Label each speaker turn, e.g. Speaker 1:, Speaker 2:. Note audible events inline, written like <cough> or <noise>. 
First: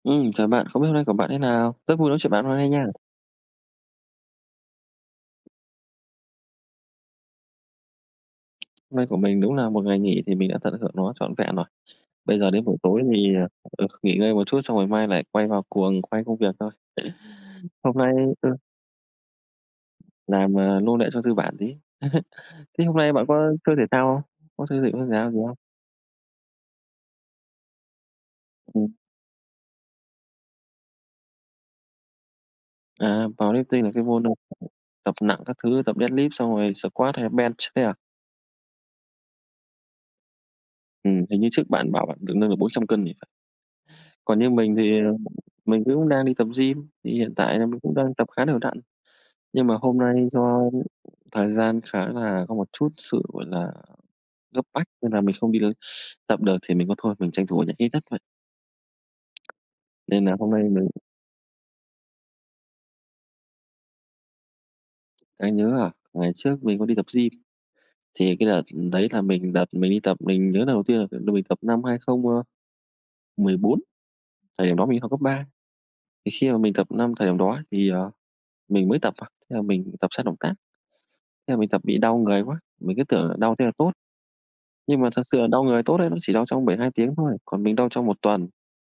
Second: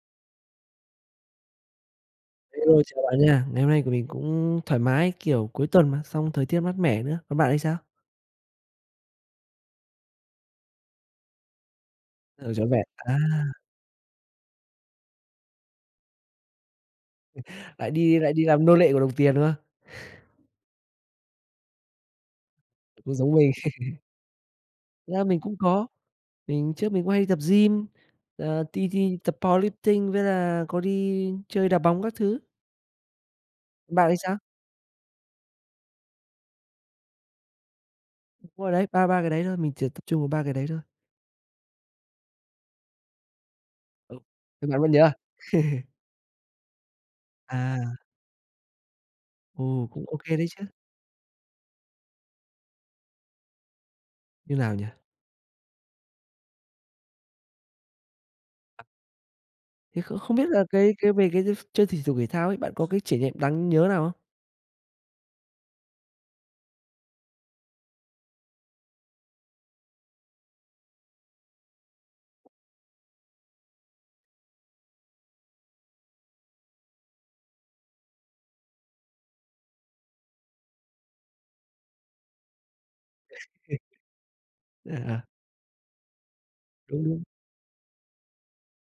Speaker 1: Ừ, chào bạn, không biết hôm nay của bạn thế nào? Rất vui nói chuyện bạn hôm nay
Speaker 2: Hello,
Speaker 1: nha.
Speaker 2: chào bạn nha. Ngày hôm nay của mình cũng thoải mái, kiểu, cuối tuần mà xong thời tiết mát mẻ nữa, còn bạn thì sao?
Speaker 1: Nay của mình đúng là một ngày nghỉ thì mình đã tận hưởng nó trọn vẹn rồi. Bây giờ
Speaker 2: Ừ,
Speaker 1: đến
Speaker 2: trọn
Speaker 1: buổi
Speaker 2: vẹn,
Speaker 1: tối
Speaker 2: à.
Speaker 1: thì, ờ, nghỉ ngơi một chút xong rồi mai lại quay vào cuồng quay công việc thôi.
Speaker 2: <chuckles> Lại
Speaker 1: Hôm nay
Speaker 2: đi lại đi
Speaker 1: ừ.
Speaker 2: làm nô lệ của đồng tiền, đúng không? <chuckles>
Speaker 1: Làm, à, nô lệ cho tư bản tí. <chuckles> Thế hôm
Speaker 2: Cũng
Speaker 1: nay bạn
Speaker 2: giống mình.
Speaker 1: có chơi thể
Speaker 2: <chuckles>
Speaker 1: thao không? Có xây dựng môn
Speaker 2: Thực
Speaker 1: thể
Speaker 2: ra
Speaker 1: thao
Speaker 2: mình
Speaker 1: gì
Speaker 2: cũng
Speaker 1: không?
Speaker 2: có, mình trước mình cũng hay đi tập gym là đi
Speaker 1: Ừm.
Speaker 2: đi tập powerlifting với là có đi chơi đá bóng các thứ.
Speaker 1: À, powerlifting là cái
Speaker 2: Bạn thì
Speaker 1: môn
Speaker 2: sao?
Speaker 1: tập nặng các thứ, tập deadlift xong rồi squad hay là bench đấy à?
Speaker 2: Đúng rồi đấy, ba ba cái đấy thôi, mình chỉ tập trung vào 3 cái đấy thôi.
Speaker 1: Ừm, hình như trước bạn bảo bạn được nâng được 400 cân thì phải.
Speaker 2: Ồ,
Speaker 1: Còn như
Speaker 2: bạn
Speaker 1: mình
Speaker 2: bạn
Speaker 1: thì
Speaker 2: vẫn nhớ à.
Speaker 1: mình
Speaker 2: <laughs>
Speaker 1: cũng đang đi tập gym, thì hiện tại là mình cũng
Speaker 2: À.
Speaker 1: đang tập khá đều đặn.
Speaker 2: Ừ,
Speaker 1: Nhưng mà hôm
Speaker 2: cũng ô
Speaker 1: nay
Speaker 2: kê đấy
Speaker 1: do
Speaker 2: chứ.
Speaker 1: thời gian khá là có một chút sự, gọi là,
Speaker 2: Như
Speaker 1: gấp
Speaker 2: nào nhỉ?
Speaker 1: bách nên là mình không đi tập được thì mình có thôi, mình tranh thủ ở nhà hít đất vậy.
Speaker 2: Thế kh
Speaker 1: Nên là
Speaker 2: không biết
Speaker 1: hôm
Speaker 2: là
Speaker 1: nay mình
Speaker 2: cái cái về cái chơi thể dục thể thao ấy bạn có cái trải niệm đáng nhớ nào không?
Speaker 1: Đáng nhớ à? Ngày trước mình có đi tập gym thì cái đợt đấy là mình đợt mình đi tập, mình nhớ lần đầu tiên là là mình tập năm 2014. Thời điểm đó mình đi học cấp 3, thì khi mà mình tập năm thời điểm đó thì, ờ, mình mới tập à, thế là mình tập sai động tác, thế mình tập bị đau người quá, mình cứ tưởng là đau thế là
Speaker 2: <chuckles>
Speaker 1: tốt.
Speaker 2: À,
Speaker 1: Nhưng mà thật
Speaker 2: à.
Speaker 1: sự là đau người tốt ấy, nó chỉ đau trong 72
Speaker 2: Đúng,
Speaker 1: tiếng
Speaker 2: đúng.
Speaker 1: thôi, còn mình đau trong 1 tuần.